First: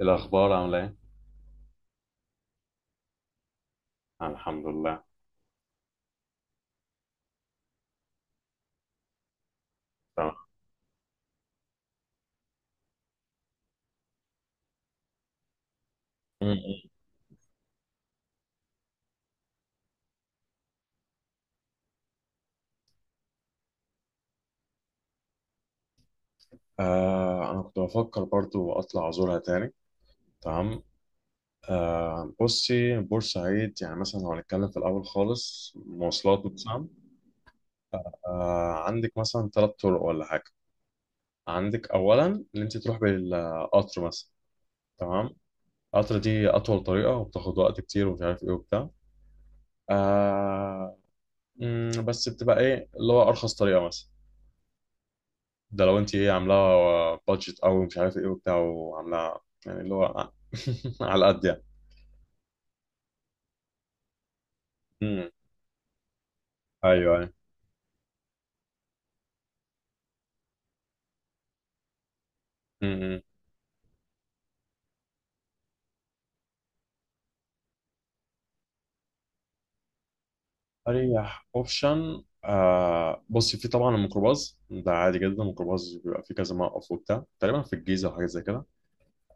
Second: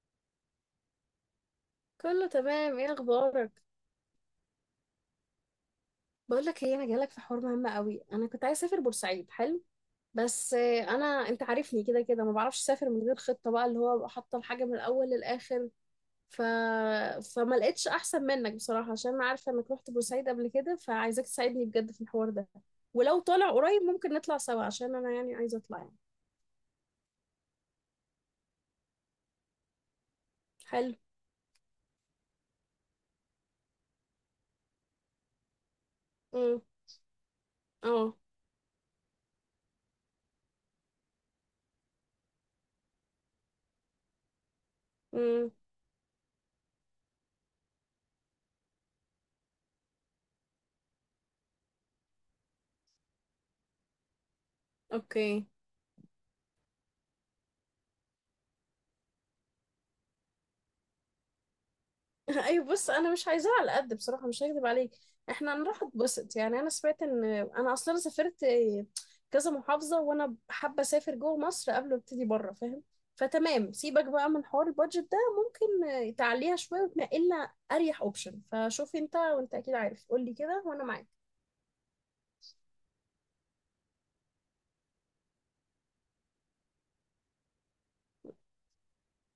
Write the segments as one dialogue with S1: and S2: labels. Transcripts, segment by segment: S1: الأخبار عاملة إيه؟
S2: كله تمام، ايه اخبارك؟
S1: أنا الحمد لله.
S2: بقول لك ايه، انا جايلك في حوار مهم قوي. انا كنت عايز اسافر بورسعيد. حلو.
S1: تمام.
S2: بس انت عارفني كده كده، ما بعرفش اسافر من غير خطه بقى، اللي هو ابقى حاطه الحاجه من الاول للاخر. ف...
S1: م- م.
S2: فما لقيتش احسن منك بصراحه، عشان انا عارفه انك رحت بورسعيد قبل كده، فعايزاك تساعدني بجد في الحوار ده. ولو طالع قريب ممكن نطلع سوا، عشان انا يعني عايزه اطلع يعني.
S1: آه، أنا كنت بفكر برضو أطلع أزورها تاني. تمام.
S2: حلو.
S1: آه بصي، بورسعيد يعني مثلا لو هنتكلم في الأول خالص مواصلات
S2: امم.
S1: مثلا.
S2: اه.
S1: آه، عندك مثلا ثلاث طرق ولا حاجة. عندك أولا إن أنت تروح بالقطر مثلا. تمام.
S2: امم.
S1: القطر دي أطول طريقة وبتاخد وقت كتير ومش عارف إيه وبتاع. آه. بس بتبقى إيه اللي هو أرخص طريقة مثلا؟
S2: اوكي.
S1: ده لو انت ايه عاملاها بادجت او مش عارف ايه وبتاع، وعاملاها يعني اللي هو على قد يعني.
S2: ايوه، بص انا مش عايزاها على قد بصراحه، مش هكذب عليك.
S1: امم.
S2: احنا هنروح اتبسط يعني. انا سمعت
S1: ايوه
S2: ان
S1: ايوه.
S2: انا اصلا سافرت كذا محافظه، وانا حابه اسافر جوه مصر قبل ما ابتدي بره، فاهم؟
S1: امم.
S2: فتمام، سيبك بقى من حوار البادجت ده، ممكن تعليها شويه وتنقلنا اريح اوبشن. فشوف انت، وانت اكيد عارف، قول لي كده وانا معاك.
S1: اريح اوبشن، آه بصي، في طبعا الميكروباص ده عادي جدا، الميكروباص بيبقى فيه كذا موقف وبتاع تقريبا في الجيزه وحاجات زي كده.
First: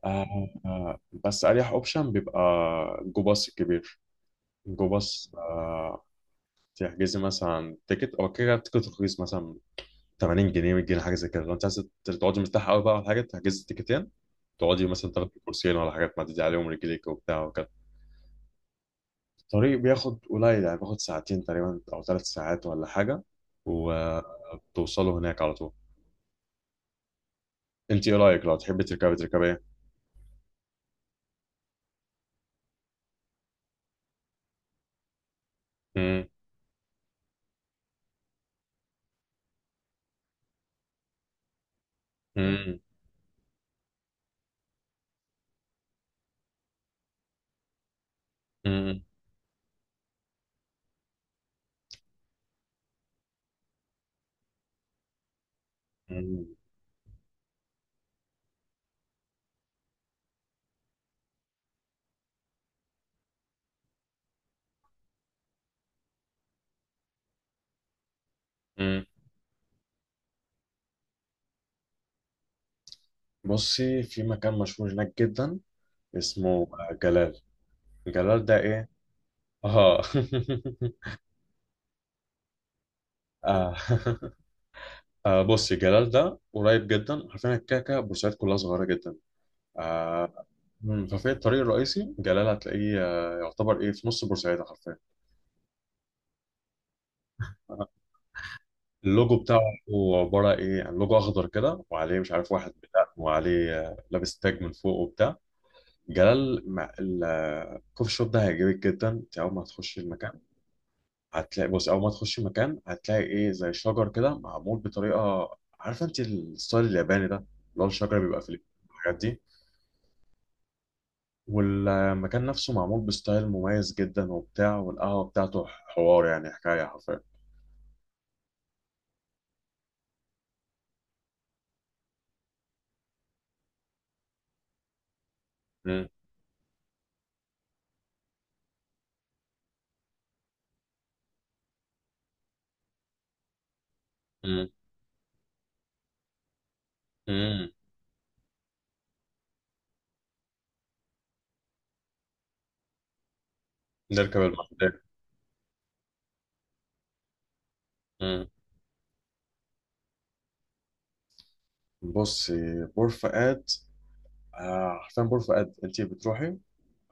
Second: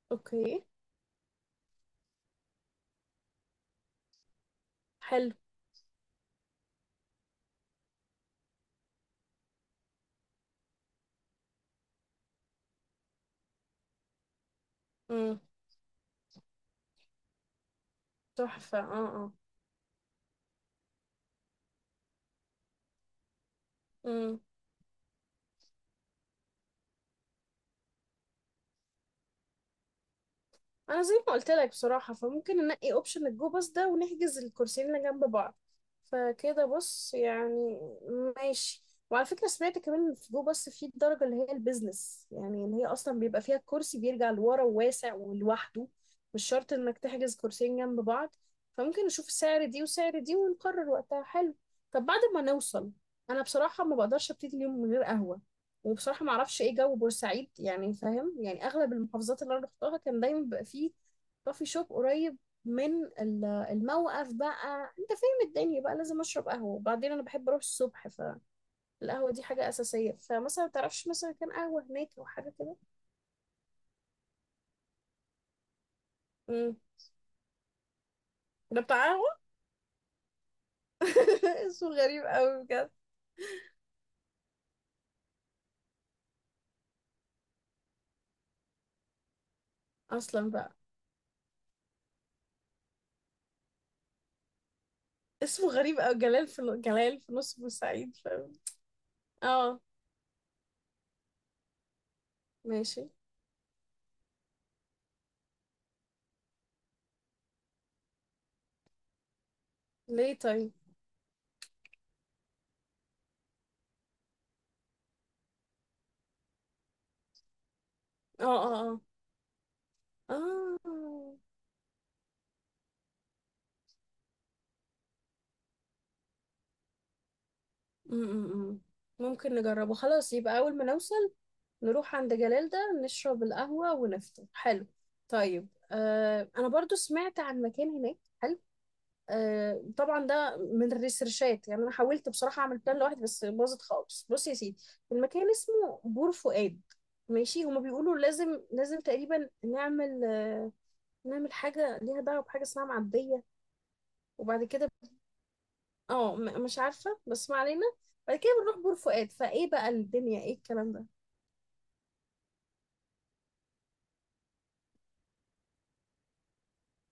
S1: آه.
S2: اوكي.
S1: آه، بس اريح اوبشن بيبقى جو باص الكبير. جو باص
S2: حلو.
S1: آه. تحجزي مثلا تيكت او كده، التيكت رخيص مثلا 80 جنيه 100 جنيه حاجه زي كده. لو انت عايز تقعدي مرتاحه قوي بقى على حاجه، تحجزي التيكتين تقعدي مثلا تاخدي
S2: امم.
S1: كورسين ولا حاجات معدي عليهم رجليك وبتاع وكده.
S2: تحفه. اه.
S1: الطريق بياخد قليل، يعني بياخد ساعتين تقريبا او ثلاث ساعات ولا حاجه،
S2: اه.
S1: وبتوصلوا هناك على طول. انت ايه رايك لو تحبي تركبي ايه.
S2: انا زي ما قلت لك بصراحه، فممكن ننقي اوبشن الجو باص ده ونحجز الكرسيين اللي جنب بعض.
S1: مم،
S2: فكده بص يعني. ماشي. وعلى فكره سمعت كمان إن في جو باص في الدرجه اللي هي البيزنس، يعني اللي
S1: مم،
S2: هي اصلا بيبقى فيها الكرسي بيرجع لورا وواسع ولوحده. مش شرط انك تحجز كرسيين جنب بعض.
S1: مم،
S2: فممكن نشوف السعر دي وسعر دي ونقرر وقتها. حلو. طب بعد ما نوصل، انا بصراحه ما بقدرش ابتدي اليوم من غير قهوه. وبصراحه ما
S1: مم،
S2: اعرفش ايه جو بورسعيد يعني، فاهم؟ يعني اغلب المحافظات اللي انا رحتها كان دايما بيبقى فيه كوفي شوب قريب من الموقف بقى، انت فاهم، الدنيا بقى لازم اشرب قهوه. وبعدين انا بحب اروح الصبح.
S1: مم.
S2: فالقهوه دي حاجه اساسيه، فمثلا ما تعرفش مثلا كان قهوه هناك او حاجه كده؟
S1: بصي، في مكان مشهور هناك جدا اسمه
S2: امم.
S1: جلال. جلال ده
S2: ده
S1: ايه؟
S2: بتاع قهوه.
S1: اه.
S2: اسمه غريب قوي بجد
S1: آه. آه بصي، جلال ده قريب جدا، عارفين الكعكة؟ بورسعيد كلها صغيرة جدا. آه.
S2: اصلا بقى.
S1: مم. ففي الطريق الرئيسي جلال هتلاقيه، يعتبر ايه في نص بورسعيدة حرفيا.
S2: اسمه غريب قوي. جلال في جلال في نص بورسعيد، فاهم؟
S1: اللوجو بتاعه
S2: اه.
S1: هو عبارة ايه، يعني لوجو اخضر كده وعليه مش عارف واحد بتاع
S2: ماشي.
S1: وعليه لابس تاج من فوق وبتاع. جلال مع الكوفي شوب ده هيعجبك جدا. انت اول ما هتخش
S2: ليه
S1: المكان
S2: طيب؟
S1: هتلاقي، بص اول ما تخش المكان هتلاقي ايه زي شجر كده معمول بطريقة. عارفة انت الستايل الياباني ده؟ اللي هو الشجر بيبقى
S2: اه.
S1: في
S2: اه.
S1: الحاجات دي.
S2: اه. اه.
S1: والمكان نفسه معمول بستايل مميز جدا وبتاع، والقهوة بتاعته حوار يعني حكاية حرفيا.
S2: م-م-م. ممكن نجربه، خلاص يبقى أول ما نوصل نروح عند جلال ده، نشرب القهوة ونفطر. حلو. طيب،
S1: مم.
S2: أنا برضو سمعت عن مكان هناك حلو. طبعا ده من الريسيرشات، يعني أنا حاولت بصراحة أعمل بلان لوحدي بس باظت خالص. بص يا
S1: مم.
S2: سيدي، المكان اسمه بور فؤاد. ماشي،
S1: مم.
S2: هما بيقولوا لازم لازم تقريبا نعمل نعمل حاجة ليها دعوة بحاجة اسمها معدية،
S1: نركب
S2: وبعد كده
S1: المحمودية.
S2: اه، مش عارفه، بس ما علينا. بعد
S1: مم.
S2: كده بنروح بور فؤاد، فايه بقى الدنيا؟ ايه الكلام ده؟
S1: بصي بور فؤاد، حرفيا بور فؤاد انت بتروحي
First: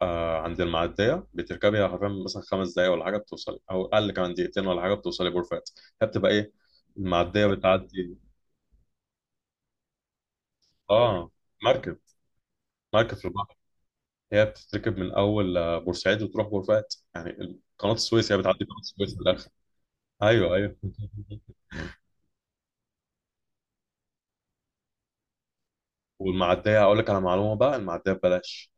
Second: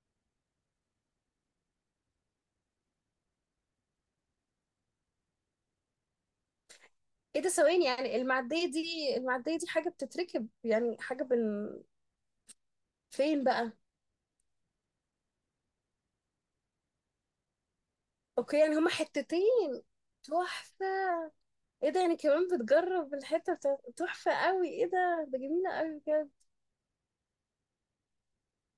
S1: عند المعدية، بتركبي حرفيا مثلا خمس دقايق ولا حاجة بتوصلي، أو أقل كمان دقيقتين ولا حاجة بتوصلي بور فؤاد. هي بتبقى إيه؟
S2: ايه
S1: المعدية
S2: ده؟ ثواني
S1: بتعدي.
S2: يعني؟ المعديه دي حاجه بتتركب يعني، حاجه
S1: آه، مركب، مركب في
S2: فين
S1: البحر.
S2: بقى؟
S1: هي بتتركب من أول بورسعيد وتروح بور فؤاد. يعني قناة السويس هي
S2: اوكي،
S1: بتعدي
S2: يعني
S1: قناة
S2: هما
S1: السويس في الآخر.
S2: حتتين.
S1: أيوه أيوه.
S2: تحفه. ايه ده يعني؟ كمان بتجرب الحته بتاعت؟ تحفه قوي. ايه ده جميله قوي بجد.
S1: والمعدية أقول لك على معلومة بقى، المعدية ببلاش.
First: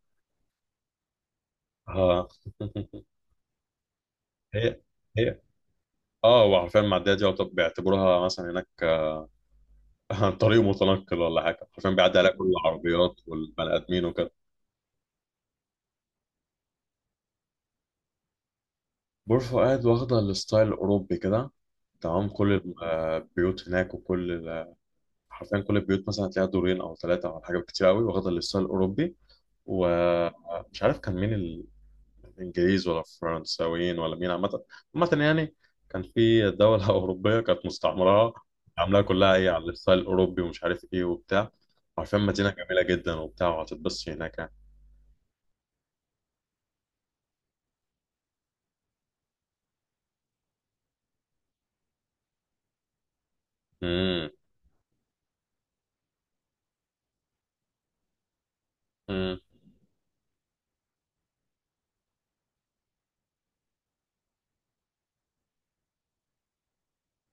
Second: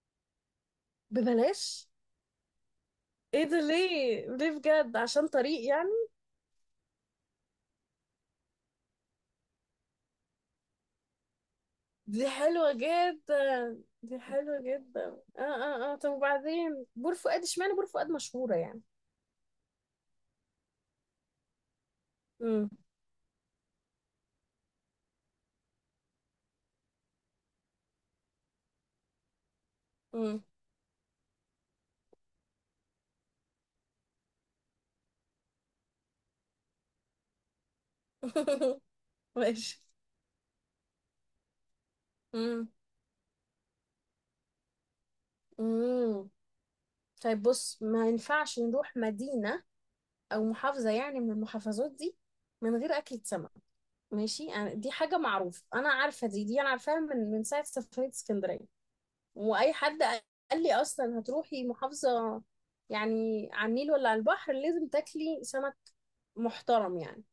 S2: ببلاش؟
S1: آه.
S2: ايه ده؟ ليه ليه
S1: هي
S2: بجد؟ عشان
S1: هي
S2: طريق يعني؟
S1: اه، هو حرفيا معديه دي بيعتبروها مثلا هناك، طريق متنقل ولا حاجه، حرفيا بيعدي
S2: دي
S1: عليها كل
S2: حلوه
S1: العربيات
S2: جدا،
S1: والبني ادمين
S2: دي
S1: وكده.
S2: حلوه جدا. اه. اه. اه. طب وبعدين بور فؤاد اشمعنى بور فؤاد مشهوره
S1: بور فؤاد واخده الستايل الاوروبي كده. تمام، كل
S2: يعني؟
S1: البيوت هناك وكل حرفيا كل البيوت مثلا هتلاقيها دورين او ثلاثه او حاجه كتير قوي واخده الستايل الاوروبي.
S2: مم.
S1: ومش عارف كان مين، انجليز ولا فرنساويين ولا مين، عامه. عامه يعني كان في دوله اوروبيه كانت مستعمره عاملاها كلها ايه على
S2: ماشي.
S1: الستايل الاوروبي ومش عارف ايه وبتاع. عارفين مدينه
S2: مم.
S1: جميله جدا وبتاع، وهتتبسط هناك يعني.
S2: مم. طيب بص، ما ينفعش نروح مدينة أو محافظة يعني من المحافظات دي من غير أكلة سمك.
S1: امم.
S2: ماشي، يعني دي حاجة معروفة، أنا عارفة دي، أنا عارفاها من ساعة سفرية اسكندرية.
S1: امم.
S2: وأي حد قال لي أصلا هتروحي محافظة يعني على النيل ولا على البحر لازم تاكلي سمك محترم يعني.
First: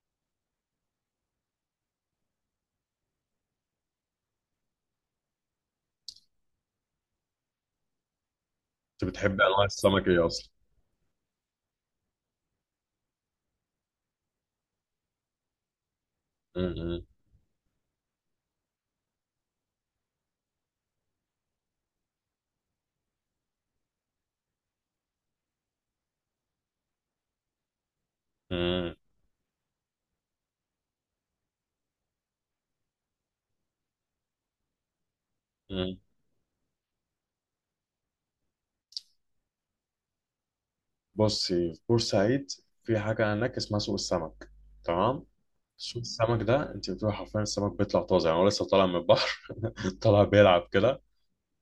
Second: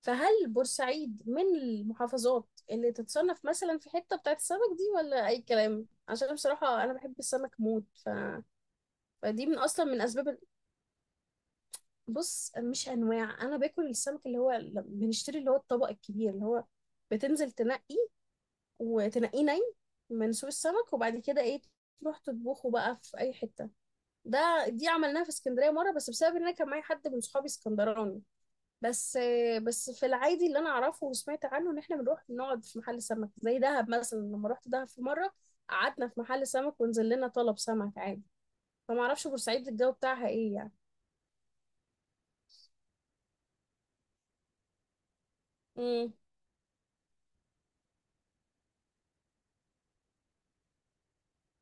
S2: فهل بورسعيد من المحافظات اللي تتصنف مثلا في حتة بتاعت السمك دي ولا أي كلام؟ عشان بصراحة أنا بحب السمك موت.
S1: انت بتحب
S2: فدي من
S1: انواع
S2: أصلا من
S1: السمك ايه
S2: أسباب
S1: اصلا؟
S2: بص، مش أنواع، أنا باكل السمك اللي هو بنشتري اللي هو الطبق الكبير اللي هو
S1: امم.
S2: بتنزل تنقي، وتنقيه من سوق السمك، وبعد كده إيه؟ تروح تطبخه بقى في أي حتة. دي عملناها في اسكندرية مرة، بس بسبب إن أنا كان معايا حد من صحابي اسكندراني.
S1: امم.
S2: بس بس في العادي اللي انا اعرفه وسمعت عنه ان احنا بنروح نقعد في محل سمك زي دهب مثلا. لما رحت دهب في مره،
S1: امم.
S2: قعدنا في محل سمك ونزل لنا طلب سمك عادي. فما اعرفش بورسعيد الجو بتاعها ايه يعني.
S1: بصي في بورسعيد، في حاجه هناك اسمها سوق السمك. تمام. سوق
S2: امم.
S1: السمك ده انت بتروح حرفيا السمك بيطلع طازه، يعني هو لسه طالع من البحر. طالع بيلعب كده.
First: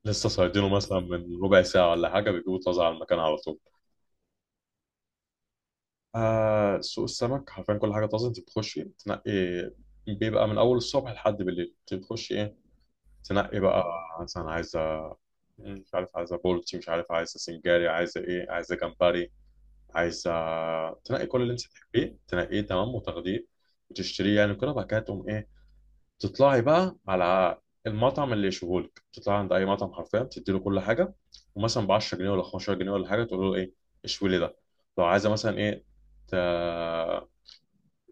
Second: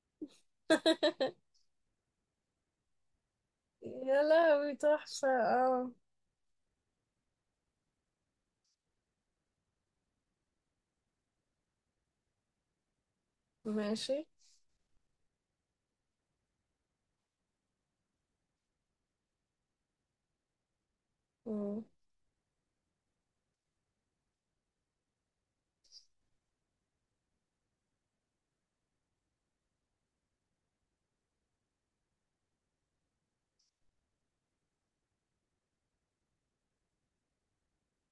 S1: لسه صيادينه مثلا من ربع ساعة ولا حاجة بيجيبوا طازة على المكان على طول.
S2: يا لهوي تحفه. اه.
S1: آه، سوق السمك حرفيا كل حاجة طازة. انت بتخشي تنقي، بيبقى من أول الصبح لحد بالليل. انت بتخشي ايه، تنقي بقى.
S2: ماشي.
S1: مثلا عايزة، مش عارف عايزة بولتي، مش عارف عايزة سنجاري، عايزة ايه، عايزة جمبري، عايزة تنقي كل اللي انت
S2: امم.
S1: تحبيه تنقيه. تمام، وتاخديه وتشتريه، يعني كده بعد كده تقوم ايه، تطلعي بقى على المطعم اللي يشوفولك. تطلعي عند اي مطعم حرفيا تديله كل حاجه، ومثلا ب 10 جنيه ولا 15 جنيه ولا حاجه تقول له ايه، اشوي لي ده. لو عايزه مثلا ايه، ت...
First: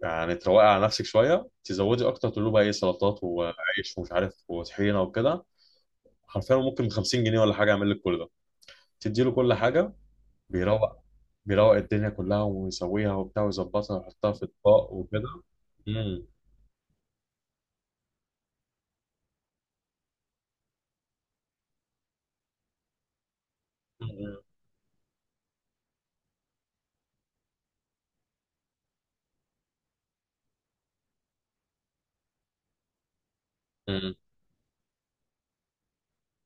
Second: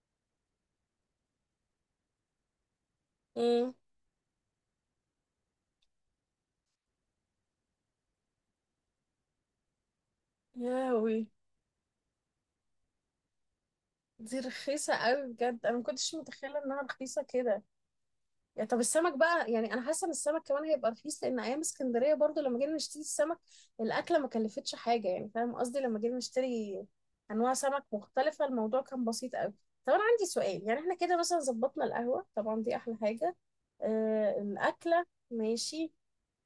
S1: يعني تروقي على نفسك شويه تزودي اكتر، تقول له بقى ايه سلطات
S2: امم.
S1: وعيش ومش عارف وطحينه وكده. حرفيا ممكن ب 50 جنيه ولا حاجه يعمل لك كل ده. تدي له كل حاجه،
S2: يا
S1: بيروق،
S2: لهوي.
S1: بيروق الدنيا كلها ويسويها وبتاع ويظبطها ويحطها
S2: دي
S1: في اطباق
S2: رخيصه
S1: وكده.
S2: قوي بجد. انا ما كنتش
S1: مم.
S2: متخيله انها رخيصه كده. يعني طب السمك بقى، يعني انا حاسه ان السمك كمان هيبقى رخيص. لان ايام اسكندريه برضو لما جينا نشتري السمك، الاكله ما
S1: مم.
S2: كلفتش حاجه، يعني فاهم قصدي؟ لما جينا نشتري انواع سمك مختلفه الموضوع كان بسيط قوي. طب انا عندي سؤال. يعني احنا كده مثلا ظبطنا القهوه طبعا دي احلى حاجه،
S1: مم.
S2: الاكله ماشي،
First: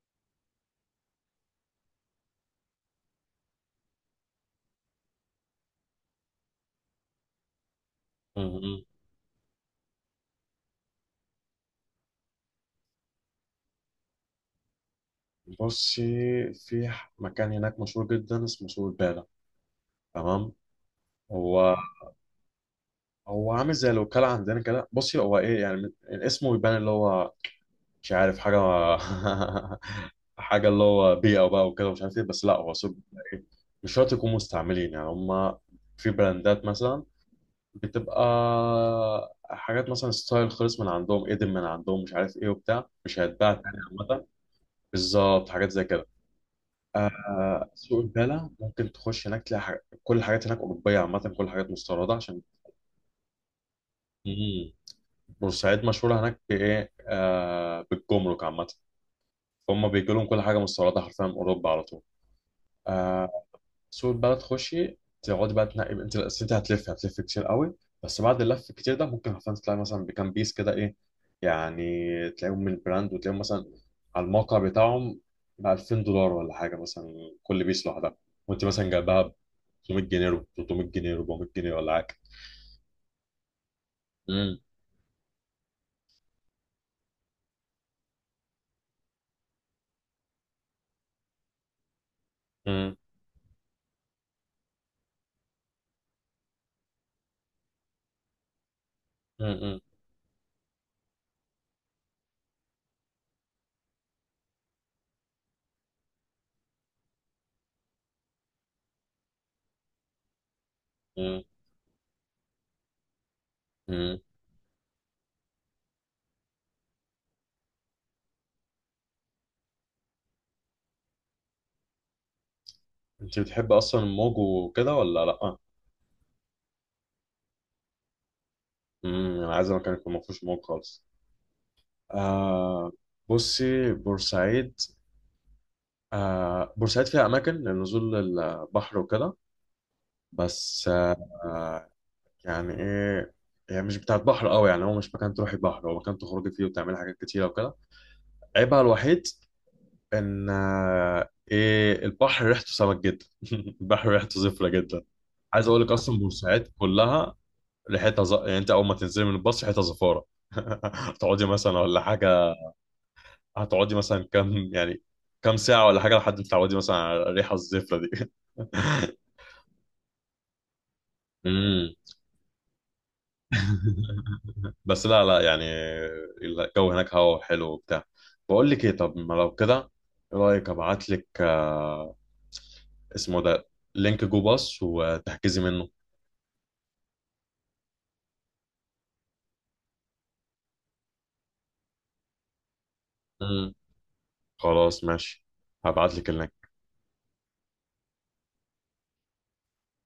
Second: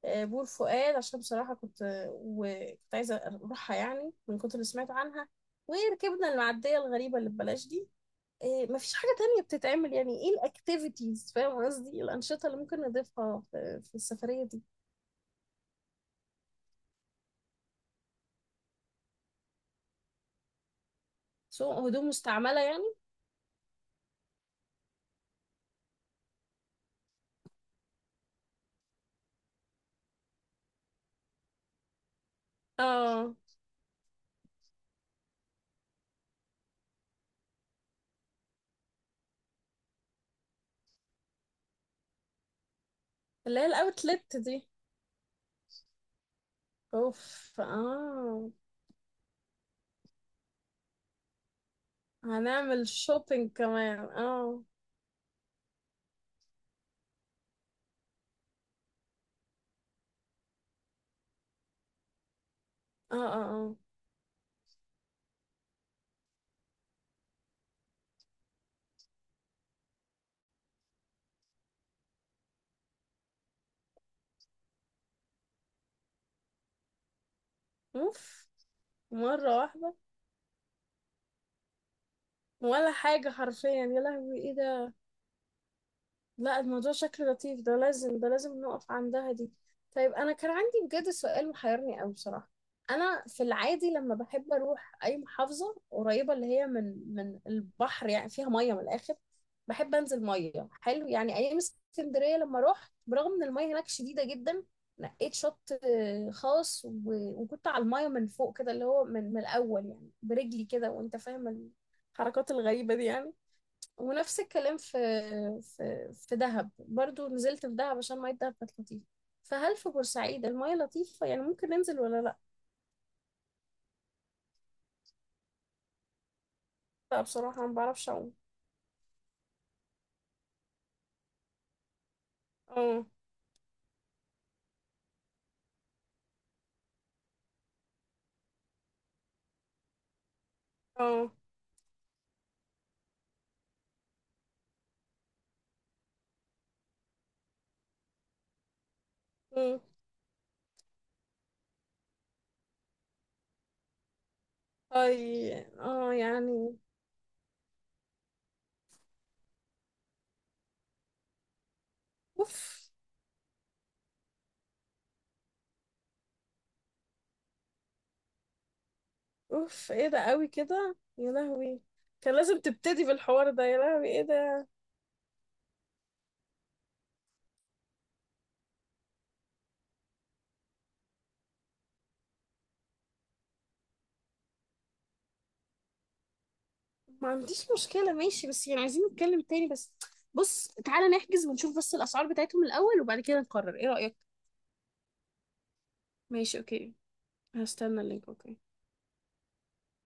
S2: بور فؤاد عشان بصراحه كنت وكنت عايزه اروحها، يعني من كتر اللي سمعت عنها. وركبنا المعديه الغريبه اللي ببلاش دي. إيه،
S1: مم.
S2: مفيش حاجة تانية بتتعمل؟ يعني ايه الاكتيفيتيز، فاهم قصدي؟ إيه الأنشطة اللي ممكن نضيفها في السفرية دي؟
S1: بصي، في مكان هناك مشهور جدا اسمه سوق البالة. تمام. هو
S2: سوق هدوم مستعملة يعني؟
S1: هو عامل زي الوكالة عندنا كده. بصي، هو ايه يعني، اسمه يبان اللي هو مش عارف حاجة، حاجة اللي هو بيئة بقى وكده مش عارف ايه، بس لا هو سوق
S2: اه.
S1: إيه، مش شرط يكونوا مستعملين. يعني هما في براندات مثلا بتبقى حاجات مثلا ستايل خالص من عندهم، ايدن من عندهم مش عارف ايه وبتاع مش هيتباع
S2: اللي هي
S1: تاني عامة.
S2: الاوتلت دي.
S1: بالظبط حاجات زي كده.
S2: اوف.
S1: آه، سوق البلا
S2: اه.
S1: ممكن تخش هناك تلاقي حاجة. كل الحاجات هناك أوروبية عامة، كل الحاجات مستوردة عشان.
S2: هنعمل شوبينج كمان. اه.
S1: مم. بورسعيد مشهورة هناك بإيه، آه بالجمرك عامة. فهم بيجي لهم كل حاجة مستوردة حرفيا من أوروبا على طول.
S2: اه.
S1: آه،
S2: اه. اه.
S1: سوق البلا تخشي تقعدي بقى تنقي. أنت أصل أنت هتلف، هتلف كتير قوي. بس بعد اللف الكتير ده ممكن حرفيا تلاقي مثلا بكام بيس كده إيه، يعني تلاقيهم من البراند، وتلاقيهم مثلا على الموقع بتاعهم ب 2000 دولار ولا حاجة مثلا كل بيس لوحدها،
S2: اوف.
S1: وأنت مثلا جايبها
S2: مرة واحدة.
S1: 500 جنيه 300 جنيه 400 جنيه ولا حاجه.
S2: ولا حاجة حرفيا، يا لهوي ايه
S1: امم.
S2: ده؟ لا الموضوع شكله لطيف. ده لازم، ده لازم نقف عندها دي. طيب انا كان عندي بجد سؤال محيرني قوي بصراحه.
S1: امم.
S2: انا في العادي لما بحب اروح اي محافظه قريبه اللي هي من البحر يعني فيها ميه من الاخر.
S1: امم.
S2: بحب انزل ميه، حلو يعني. ايام اسكندريه لما رحت، برغم ان الميه هناك شديده جدا، نقيت شط خاص، وكنت على الميه من فوق كده اللي هو من الاول يعني برجلي كده، وانت
S1: امم.
S2: فاهم الحركات الغريبه دي يعني.
S1: امم.
S2: ونفس الكلام في دهب برضو. نزلت في دهب عشان مية دهب كانت لطيفة. فهل في بورسعيد المية لطيفة يعني، ممكن ننزل ولا لا؟
S1: انت بتحب اصلا الموج وكده ولا لا؟
S2: لا، بصراحة ما بعرفش أعوم.
S1: امم. انا عايز مكان يكون ما فيهوش موج خالص. آه،
S2: اه.
S1: بصي بورسعيد، آه بورسعيد فيها اماكن لنزول البحر وكده، بس
S2: اه.
S1: آه يعني ايه، يعني مش بتاعت بحر قوي، يعني هو مش مكان تروحي بحر، هو مكان تخرجي فيه وتعملي حاجات كتيره وكده. عيبها الوحيد
S2: مم.
S1: ان آه، ايه البحر ريحته سمك جدا. البحر ريحته زفره جدا.
S2: اي.
S1: عايز اقول لك
S2: اه
S1: اصلا بورسعيد
S2: يعني.
S1: كلها ريحتها يعني انت اول ما تنزلي من الباص ريحتها زفاره. هتقعدي مثلا ولا حاجه،
S2: اوف
S1: هتقعدي مثلا كام يعني كام ساعه ولا حاجه لحد ما تتعودي مثلا على الريحه الزفره دي.
S2: اوف، ايه ده قوي كده يا لهوي.
S1: امم.
S2: كان لازم تبتدي بالحوار ده يا لهوي، ايه ده.
S1: بس لا لا يعني، الجو هناك هوا حلو وبتاع. بقول لك ايه، طب ما لو كده، ايه رايك ابعت لك اسمه ده لينك جو باص وتحجزي منه.
S2: ما عنديش مشكلة ماشي، بس يعني عايزين نتكلم تاني بس. بص تعالى نحجز ونشوف بس الأسعار بتاعتهم الأول، وبعد كده
S1: مم.
S2: نقرر. ايه رأيك؟
S1: خلاص ماشي، هبعت لك
S2: ماشي.
S1: اللينك.
S2: اوكي. هستنى اللينك. اوكي.